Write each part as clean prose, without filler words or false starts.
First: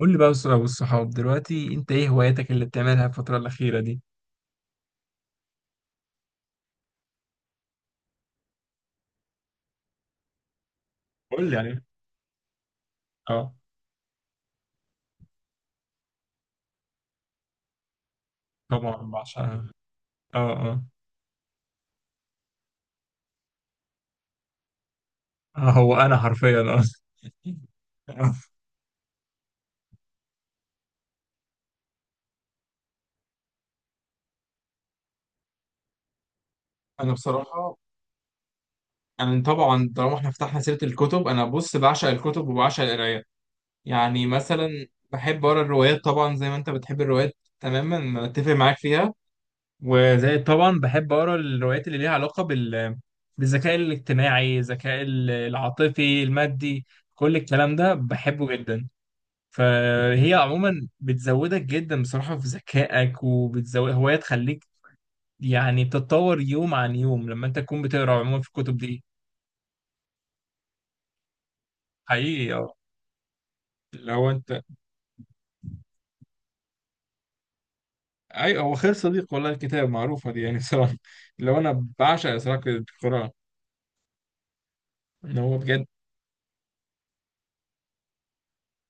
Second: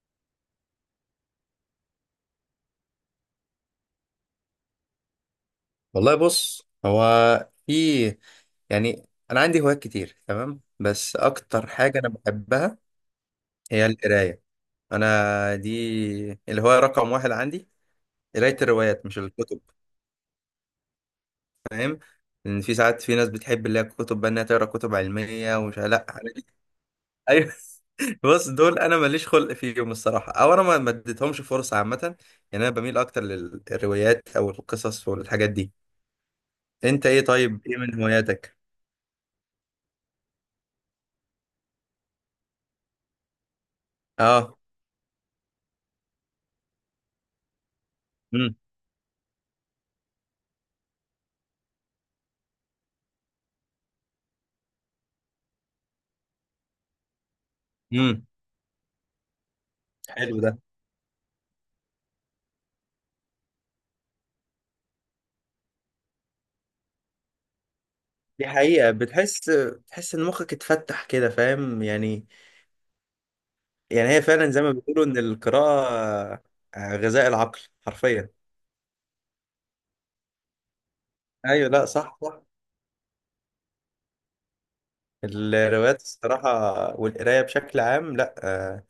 قول لي بقى والصحاب دلوقتي، انت ايه هواياتك اللي بتعملها الفترة الأخيرة دي؟ والله، بص. هو في يعني انا عندي هوايات كتير، تمام. بس قول لي اكتر يعني حاجه انا بحبها اه. هي القرايه. انا دي الهوايه رقم واحد عندي، قرايه طبعا الروايات مش الكتب، بعشقها. اه. اه. فاهم. لان في ساعات في ناس بتحب اللي هي الكتب بقى انها تقرا كتب علميه، آه، ومش، هو لا، انا حرفيا اه. ايوه. بص، دول انا ماليش خلق فيهم الصراحه، او انا ما اديتهمش فرصه عامه، يعني. انا بميل اكتر للروايات او القصص والحاجات دي. انت انا ايه؟ طيب، بصراحه ايه من هواياتك؟ انا طبعا طالما احنا فتحنا سيره الكتب، انا بص بعشق الكتب وبعشق القرايه. يعني اه. مثلا بحب اقرا الروايات، طبعا زي ما انت بتحب الروايات تماما، أنا اتفق امم معاك فيها. وزي طبعا بحب اقرا الروايات اللي ليها علاقه بالذكاء الاجتماعي، الذكاء العاطفي المادي. كل الكلام ده إمم. بحبه جدا. فهي حلو ده. عموما بتزودك جدا بصراحه في ذكائك، وبتزود هوايه تخليك يعني تتطور يوم عن يوم لما انت تكون بتقرا عموما دي في الكتب حقيقة، دي. بتحس ان مخك اتفتح كده، فاهم، يعني. حقيقي اه. يعني هي لو فعلا انت زي ما بيقولوا ان القراءة غذاء العقل، حرفيا. اي، هو خير صديق والله الكتاب، معروفه دي يعني. صراحه لو ايوه، لا، انا صح بعشق صح، صراحه القراءه، ان هو بجد الروايات الصراحة والقراية بشكل عام، لا. آه،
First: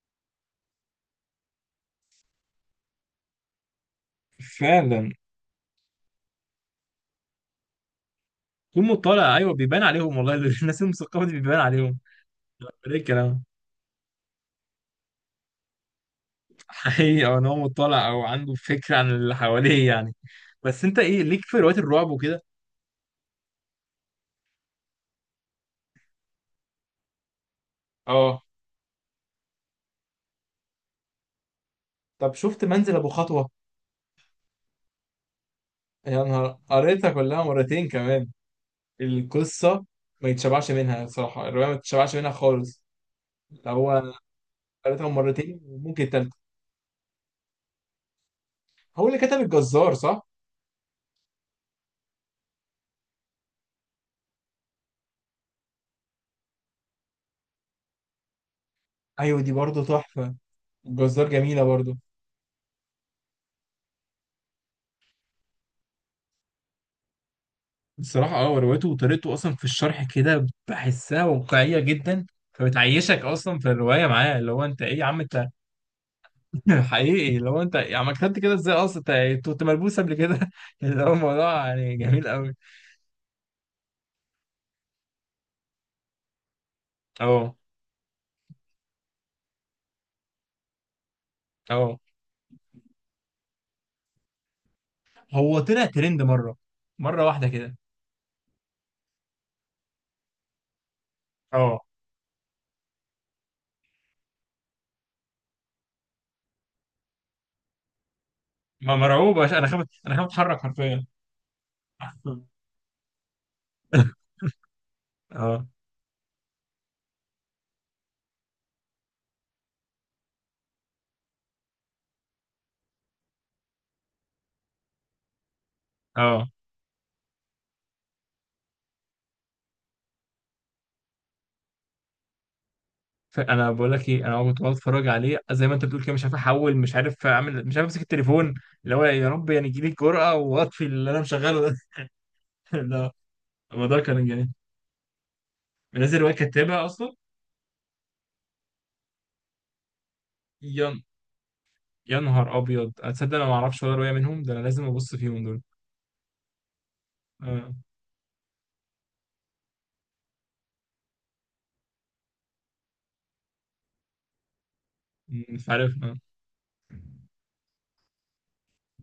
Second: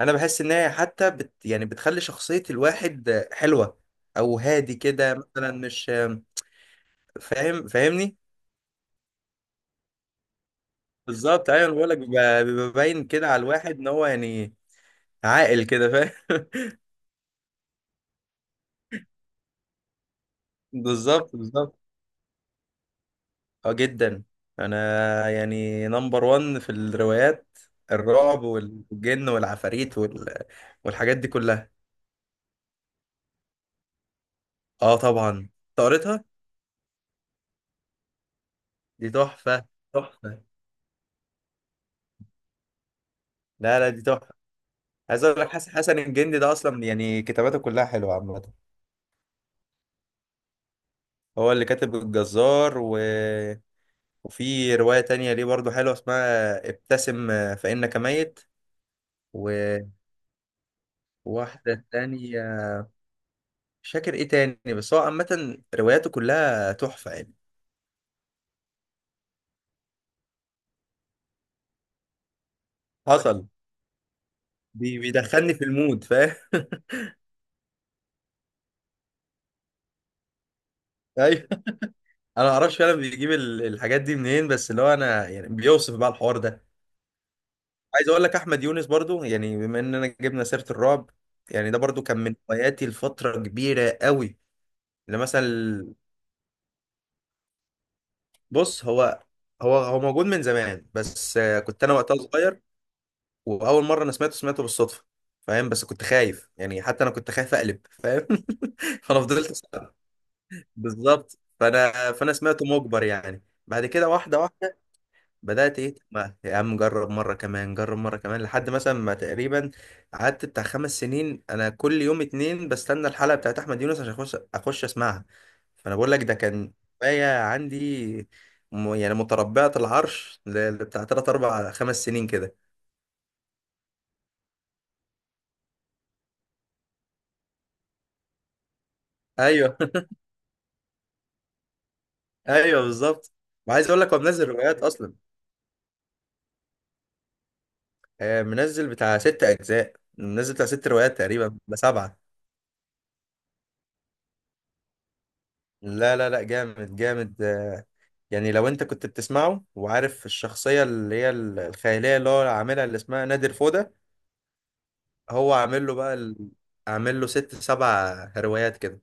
انا بحس ان هي حتى بت يعني بتخلي شخصية الواحد حلوة، او هادي فعلا كده مثلا، مش آه، فاهم، فاهمني؟ يوم مطلع، ايوه بيبان عليهم والله. الناس المثقفه دي بالظبط. بيبان ايوه، بقول عليهم. لك، بيبقى ده باين كده على الكلام. الواحد ان هو يعني عاقل كده، فاهم. حقيقي أه، ان هو مطلع او عنده فكره عن اللي حواليه يعني. بس انت ايه بالظبط ليك في بالظبط. روايات الرعب وكده؟ اه جدا. انا يعني نمبر وان في الروايات، اه. الرعب والجن والعفاريت والحاجات دي كلها. طب شفت منزل ابو خطوه؟ اه طبعا، يا قريتها. نهار، قريتها كلها مرتين كمان. دي تحفة، القصه ما تحفة. يتشبعش منها صراحه، الروايه ما تتشبعش منها خالص. اللي لا لا، دي هو تحفة. قريتها عايز اقول لك مرتين حسن وممكن تالتة. الجندي ده اصلا، يعني كتاباته كلها حلوة عامة. هو اللي كتب الجزار صح؟ هو اللي كاتب الجزار وفي رواية تانية ليه برضو حلوة، اسمها ابتسم فإنك ميت. ايوه دي برضه تحفه، الجزار جميله وواحدة برضه. تانية مش فاكر ايه تاني، بس هو عامة رواياته كلها تحفة، يعني. الصراحة اه روايته وطريقته أصلا في الشرح كده بحسها واقعية جدا. فبتعيشك حصل. أصلا في الرواية معاه، اللي هو أنت إيه يا عم أنت. بيدخلني في المود، فاهم. حقيقي اللي هو أنت يا عم كتبت كده إزاي أصلا؟ أنت أنت كنت ملبوس قبل كده. اللي هو ايوه. الموضوع يعني جميل انا ما أوي. اعرفش فعلا بيجيب الحاجات دي منين، بس اللي هو انا يعني بيوصف بقى الحوار ده. أه. عايز اقول لك احمد يونس برضو، يعني بما اننا جبنا سيره الرعب، يعني ده أه. برضو كان من هواياتي لفتره كبيره قوي. اللي هو طلع مثلا، ترند مرة، مرة واحدة كده. بص، هو هو هو موجود من زمان، بس أه. كنت انا وقتها صغير. واول مره انا سمعته بالصدفه، فاهم. بس كنت خايف، يعني حتى انا كنت خايف اقلب، فاهم. ما فانا مرعوب يا باشا، فضلت. أنا خايف أنا خايف أتحرك حرفيا. بالظبط. فانا سمعته مجبر، يعني بعد كده واحده واحده أه. بدأت، ايه، ما يا عم جرب مرة كمان، جرب مرة كمان، لحد مثلا ما تقريبا قعدت بتاع 5 سنين انا كل يوم اتنين بستنى الحلقة بتاعت احمد يونس عشان اخش اخش اسمعها. فانا بقول لك ده أه. كان هواية عندي، يعني متربعة العرش بتاع 3 4 5 سنين كده. فانا بقول لك ايه، انا كنت بقعد اتفرج عليه زي ما انت بتقول كده، مش عارف احول، مش عارف اعمل، مش عارف امسك التليفون. اللي هو يا رب يعني ايوه. تجيلي الجرأة واطفي اللي انا مشغله ده. ايوه ده بالظبط. وعايز الموضوع اقول لك هو كان جميل. منزل روايات اصلا. منزل روايه كاتبها اصلا. منزل بتاع 6 اجزاء، منزل بتاع ست يا روايات تقريبا ب7. يا نهار ابيض، اتصدق انا ما اعرفش ولا روايه منهم؟ ده انا لازم ابص فيهم دول. لا لا لا، جامد جامد، اه. يعني لو انت كنت بتسمعه وعارف الشخصية اللي هي الخيالية اللي هو عاملها، اللي اسمها نادر فودة. هو مش عامل عارف له بقى اه. عامل له 6 7 روايات كده،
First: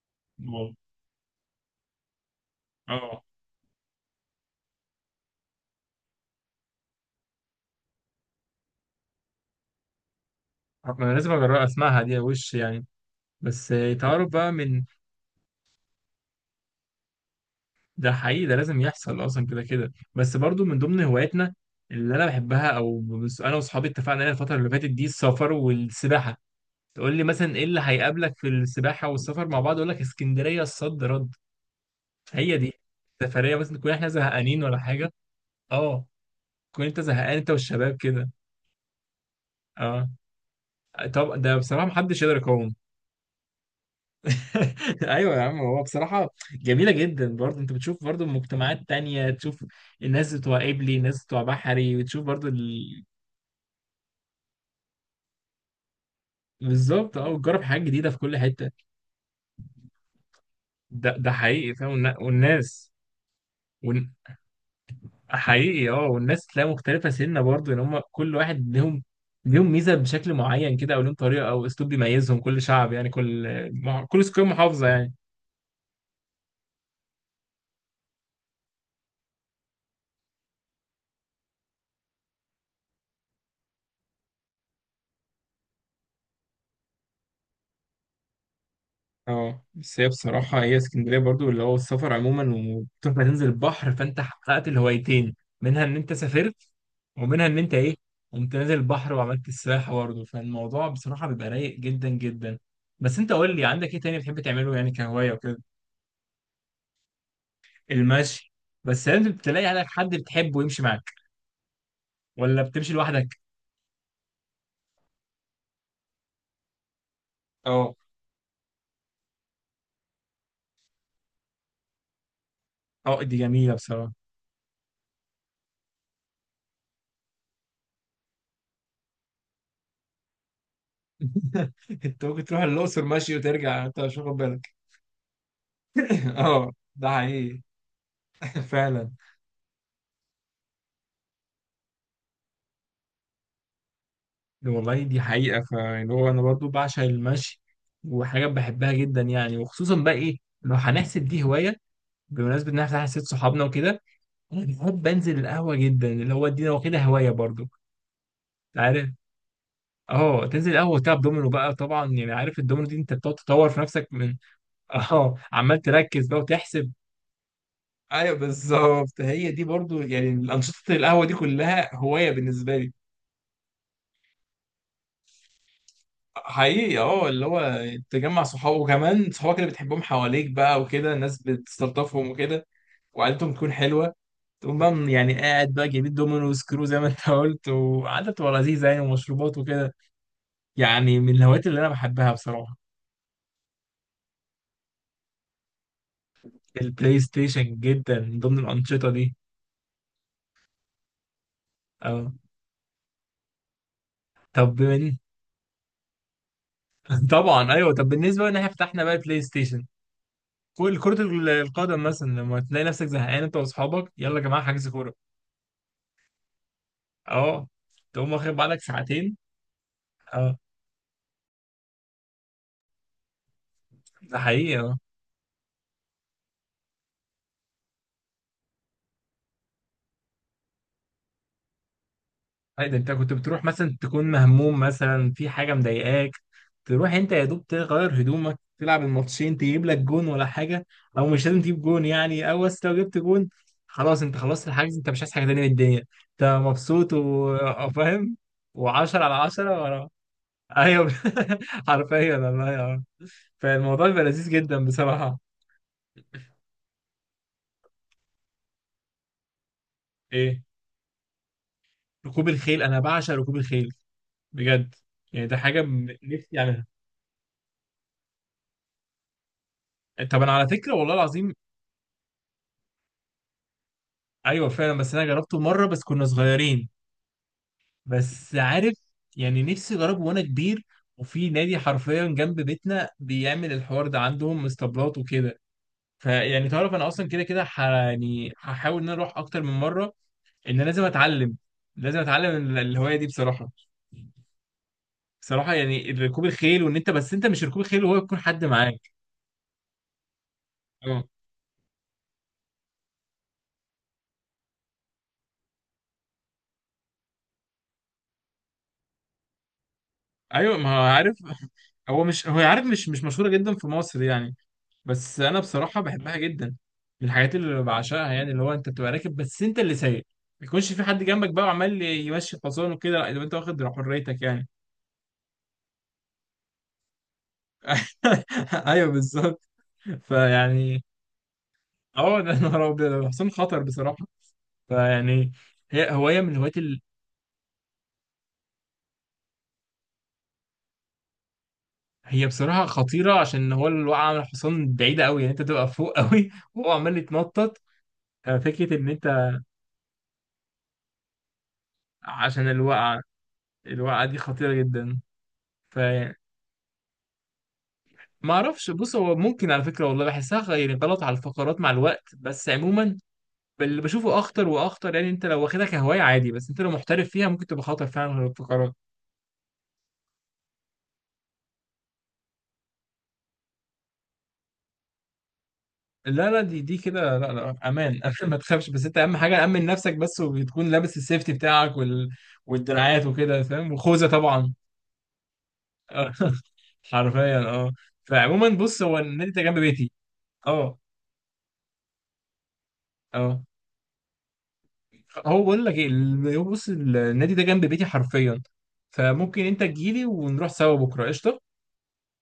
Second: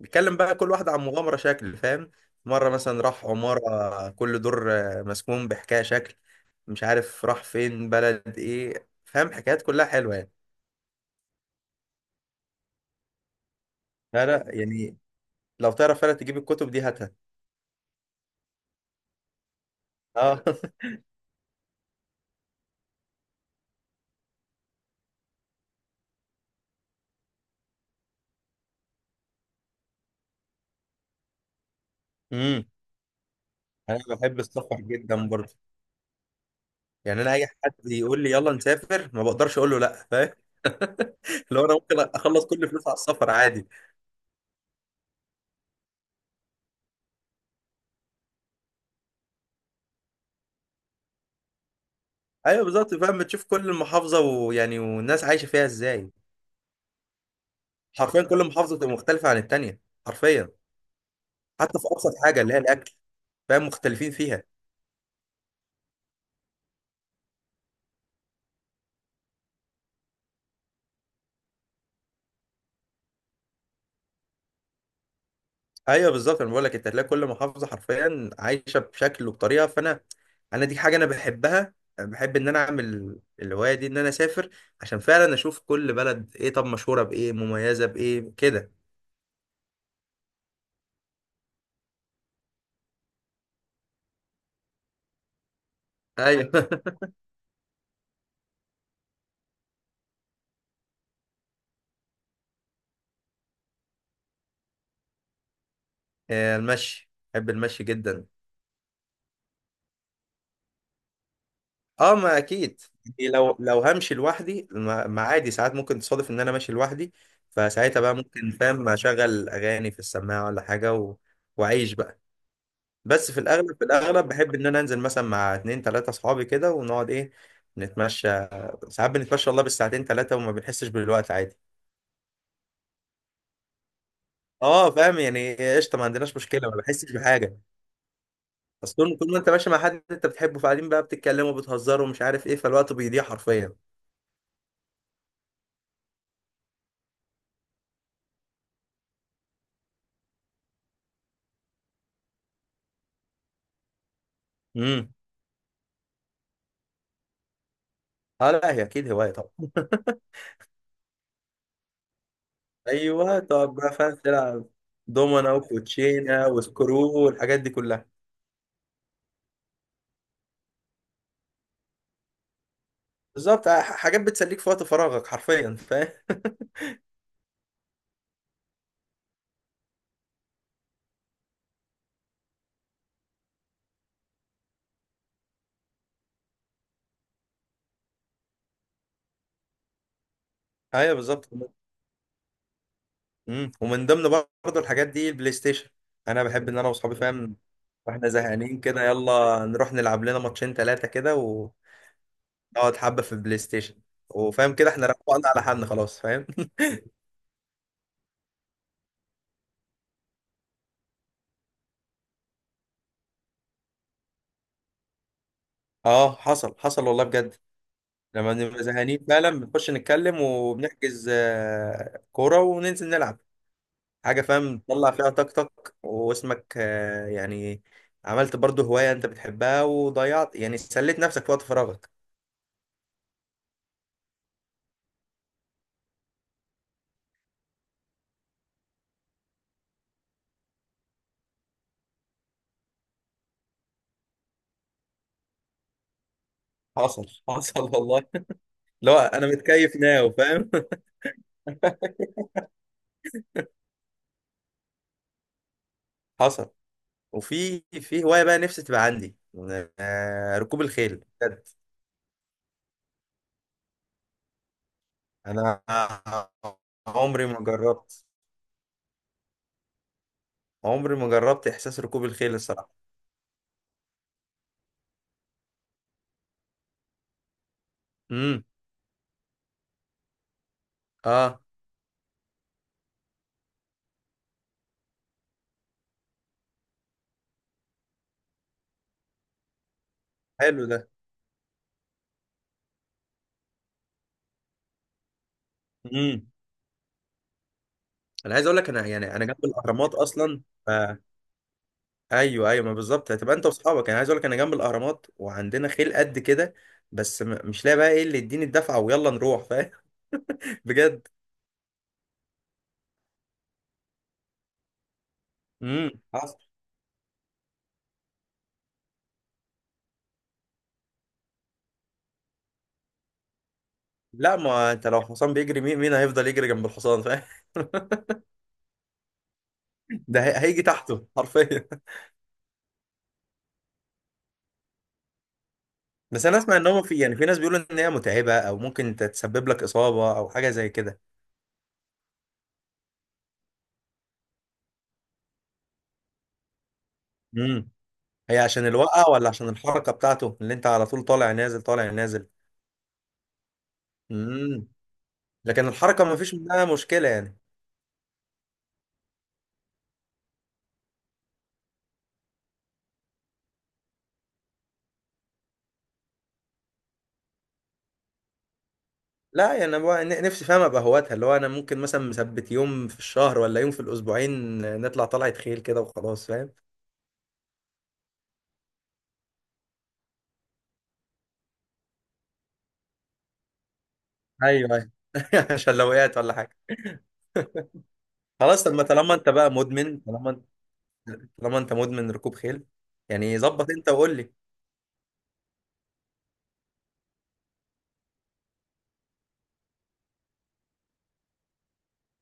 بيتكلم بقى كل والله. واحدة عن مغامرة شكل، فاهم. مرة مثلا اه راح عمارة كل دور مسكون بحكاية شكل، مش عارف راح فين، بلد ايه، فاهم، حكايات كلها حلوة يعني. ما انا لازم اجرب اسمعها دي وش يعني. بس آه، لا تعرف لا، بقى من. يعني لو تعرف فعلا تجيب الكتب دي، هاتها. ده حقيقي، ده لازم يحصل اصلا كده كده. بس اه. برضو من ضمن هواياتنا اللي انا بحبها، او انا واصحابي اتفقنا عليها الفتره اللي فاتت دي، السفر والسباحه. تقول لي مثلا ايه اللي هيقابلك في السباحه والسفر مع بعض؟ اقول لك اسكندريه الصد رد. هي امم. دي سفريه مثلا تكون انا احنا بحب زهقانين السفر ولا حاجه. جدا برضه. اه. تكون انت يعني انا زهقان اي انت حد والشباب يقول كده. لي يلا نسافر ما بقدرش اقول له لا، اه. فاهم. طب ده لو انا بصراحه ممكن محدش يقدر اخلص كل يقاوم. فلوس على السفر، عادي. ايوه يا عم، هو بصراحه جميله جدا برضه انت بتشوف برضه مجتمعات تانية، تشوف الناس بتوع قبلي الناس بتوع بحري، وتشوف برضه. ايوه بالظبط، فاهم، بتشوف كل محافظه، ويعني والناس عايشه فيها ازاي. بالظبط اه، وتجرب حاجات جديده في حرفيا كل كل حته. محافظه بتبقى مختلفه عن التانيه، حرفيا. ده حقيقي حتى في فاهم، ابسط حاجه اللي هي والناس الاكل، فاهم، مختلفين ون... فيها. حقيقي اه. والناس تلاقي مختلفة سنة برضه، ان هم كل واحد ليهم ليهم ميزة بشكل معين كده، او ليهم طريقة او اسلوب بيميزهم، كل شعب يعني، كل كل سكان محافظة يعني. ايوه بالظبط، انا بقول لك انت هتلاقي كل محافظه حرفيا عايشه بشكل وبطريقه. فانا، انا دي حاجه انا بحبها، بحب ان انا اعمل الهوايه دي ان انا اسافر، عشان فعلا اشوف كل بلد ايه، طب مشهوره بايه، مميزه بايه كده. اه بس هي بصراحة، هي اسكندرية برضو اللي هو السفر عموما، وتروح ما تنزل البحر فانت حققت الهوايتين، منها ان انت ايوه. سافرت، ومنها ان انت ايه، قمت نازل البحر وعملت السباحة برضو. فالموضوع بصراحة بيبقى رايق جدا جدا. بس انت قول لي عندك ايه تاني بتحب تعمله يعني كهواية وكده؟ المشي، بحب المشي جدا. المشي. بس لازم تلاقي عليك حد بتحبه يمشي معاك. اه، ما ولا اكيد بتمشي يعني، لوحدك؟ لو همشي لوحدي ما، عادي ساعات ممكن تصادف ان انا ماشي لوحدي. اه. فساعتها بقى ممكن، فاهم، اشغل اغاني في السماعه ولا حاجه واعيش بقى. اه بس دي في جميلة الاغلب، بصراحة. بحب ان انا انزل مثلا مع اتنين تلاته اصحابي كده، ونقعد، ايه، نتمشى. ساعات بنتمشى والله بالساعتين 3 وما بنحسش بالوقت، عادي. انت ممكن تروح الأقصر ماشي وترجع انت مش واخد بالك. اه فاهم، يعني قشطه، ما عندناش مشكله، اه ما ده بحسش حقيقي. بحاجه. اصل فعلا. طول طول ما انت ماشي مع حد انت بتحبه، فقاعدين بقى بتتكلموا وبتهزروا ومش عارف ايه، فالوقت بيضيع حرفيا. والله دي حقيقة. فاللي هو أنا برضو بعشق المشي، وحاجة بحبها جدا يعني. وخصوصا بقى إيه لو هنحسب دي هواية، بمناسبة إن إحنا حسيت صحابنا وكده، أنا بحب امم أنزل القهوة جدا. اللي هو دي أنا واخدها هواية برضو. أنت اه، لا هي عارف، اكيد هوايه طبعا. أه تنزل القهوة وتلعب دومينو بقى طبعا، يعني عارف الدومينو دي أنت بتقعد ايوه تطور تقعد في بقى، نفسك فاهم، من. تلعب أه، دومنا عمال تركز بقى وكوتشينه وتحسب. وسكرو والحاجات دي كلها. أيوه بالظبط، هي دي برضو يعني الأنشطة القهوة دي كلها هواية بالنسبة لي. بالظبط. حاجات بتسليك في وقت فراغك، حرفيا، فاهم. حقيقي اه. اللي هو تجمع صحابه، وكمان صحابك اللي بتحبهم حواليك بقى وكده، الناس بتستلطفهم وكده، وقعدتهم تكون حلوة. تقوم بقى يعني قاعد بقى جايبين دومينو وسكرو زي ما انت قلت، وقعدة بتبقى لذيذة يعني، ومشروبات وكده. ايوه يعني من بالظبط. الهوايات اللي انا بحبها بصراحة. ومن ضمن برضه الحاجات دي البلاي ستيشن. انا بحب ان انا واصحابي، البلاي فاهم، ستيشن جدا واحنا من ضمن زهقانين كده، الأنشطة دي. يلا نروح نلعب لنا ماتشين ثلاثه كده ونقعد اه. حبه في البلاي ستيشن، وفاهم طب كده احنا روقنا على حالنا خلاص، فاهم. طبعا ايوه، طب بالنسبة ان احنا فتحنا بقى البلاي ستيشن، كل كرة القدم مثلا، لما تلاقي نفسك زهقان انت واصحابك، يلا يا جماعة حجز كورة. اه حصل حصل والله، بجد. اه. تقوم واخد لما بعدك بنبقى زهقانين ساعتين. فعلا بنخش نتكلم آه. وبنحجز كورة وننزل نلعب ده حاجة، حقيقي فاهم، اه. تطلع فيها طاقتك واسمك يعني. عملت برضو هواية انت بتحبها، وضيعت، يعني سليت نفسك في وقت فراغك. أي ده انت كنت بتروح مثلا تكون مهموم مثلا في حاجه مضايقاك، تروح انت يا دوب تغير هدومك تلعب الماتشين، تجيب لك جون ولا حاجه. او مش لازم تجيب جون يعني. او بس لو جبت جون خلاص، انت خلصت الحجز، انت مش عايز حاجه تانيه من الدنيا، انت مبسوط حصل حصل والله. وفاهم و10 على لو انا 10 متكيف ورا. ناو، فاهم. ايوه. حرفيا والله اه. فالموضوع بيبقى لذيذ جدا بصراحه. حصل. وفي في هواية بقى نفسي تبقى عندي، ايه؟ ركوب الخيل، بجد. ركوب الخيل! انا بعشق ركوب الخيل بجد. يعني ده حاجه انا نفسي اعملها. عمري ما جربت، طب انا على فكره والله عمري ما العظيم، جربت احساس ركوب الخيل، الصراحة. ايوه فعلا. بس انا جربته مره بس كنا صغيرين، بس امم. عارف يعني نفسي اجربه وانا كبير. وفي اه نادي حرفيا جنب بيتنا بيعمل الحوار ده، عندهم اسطبلات وكده. فيعني تعرف انا اصلا كده كده يعني هحاول ان انا اروح اكتر من مره. ان أنا حلو ده. لازم اتعلم، لازم اتعلم الهوايه دي بصراحه. بصراحه يعني ركوب امم. الخيل، وان انت بس انت مش ركوب الخيل وهو يكون انا حد عايز اقول لك، معاك. انا يعني انا جنب الاهرامات اصلا، ف... اه. ايوه ايوه، ما بالظبط، هتبقى انت واصحابك، انا عايز اقول لك انا جنب الاهرامات وعندنا خيل قد كده، بس مش لاقي بقى ايه اللي يديني الدفعه ويلا نروح، فاهم. ايوه ما هو بجد. عارف، هو مش عارف، مش مشهوره جدا في مصر يعني. بس انا بصراحه بحبها حصل. جدا، من الحاجات اللي بعشقها يعني. اللي هو انت بتبقى راكب بس انت اللي سايق، ما يكونش في حد جنبك بقى وعمال يمشي الحصان وكده، لا يبقى انت واخد حريتك لا، يعني. ما انت لو حصان بيجري، مين مين هيفضل يجري جنب الحصان، فاهم. ايوه بالظبط. ده هيجي فيعني تحته حرفيا. اه، ده نهار ابيض، الحصان خطر بصراحه. فيعني هي هوايه بس من انا اسمع الهوايات ان هو في، يعني في ناس بيقولوا ان هي متعبه او ممكن تتسبب لك اصابه او حاجه زي كده. هي بصراحه خطيره، عشان هو الوقعه من الحصان بعيده قوي يعني، انت تبقى فوق قوي وهو عمال يتنطط. امم. هي عشان فكره ان انت، الوقعة، ولا عشان الحركة بتاعته اللي انت على طول طالع نازل طالع نازل؟ عشان الوقعه، الوقعه دي خطيره امم. جدا. لكن الحركة فيعني ما فيش منها مشكلة، يعني. ما اعرفش، بص هو ممكن على فكره والله بحسها يعني غلط على الفقرات مع الوقت. بس عموما اللي بشوفه اخطر واخطر، يعني انت لو واخدها كهوايه عادي، بس انت لو محترف فيها ممكن تبقى خطر فعلا على الفقرات. لا يعني انا بقى نفسي، فاهم، ابقى هواتها، اللي هو انا ممكن مثلا مثبت يوم في الشهر ولا يوم في الاسبوعين نطلع طلعة خيل كده وخلاص، لا لا فاهم. دي دي كده، لا لا امان. امان ما تخافش. بس انت اهم حاجه امن نفسك بس، وتكون لابس السيفتي بتاعك والدراعات وكده فاهم، وخوذه طبعا. ايوه ايوه. عشان لو وقعت ولا حاجة. حرفيا اه. فعموما خلاص. طب بص، ما هو النادي ده جنب بيتي. اه. طالما انت مدمن ركوب خيل، يعني اه. ظبط انت وقول لي. هو بقول لك ايه هو بص النادي ده جنب بيتي حرفيا، فممكن انت تجيلي ونروح سوا بكره قشطه.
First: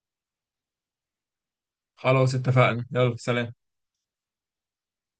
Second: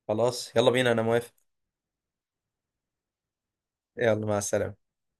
خلاص يلا بينا، انا موافق. خلاص اتفقنا، يلا سلام. يلا مع السلامة.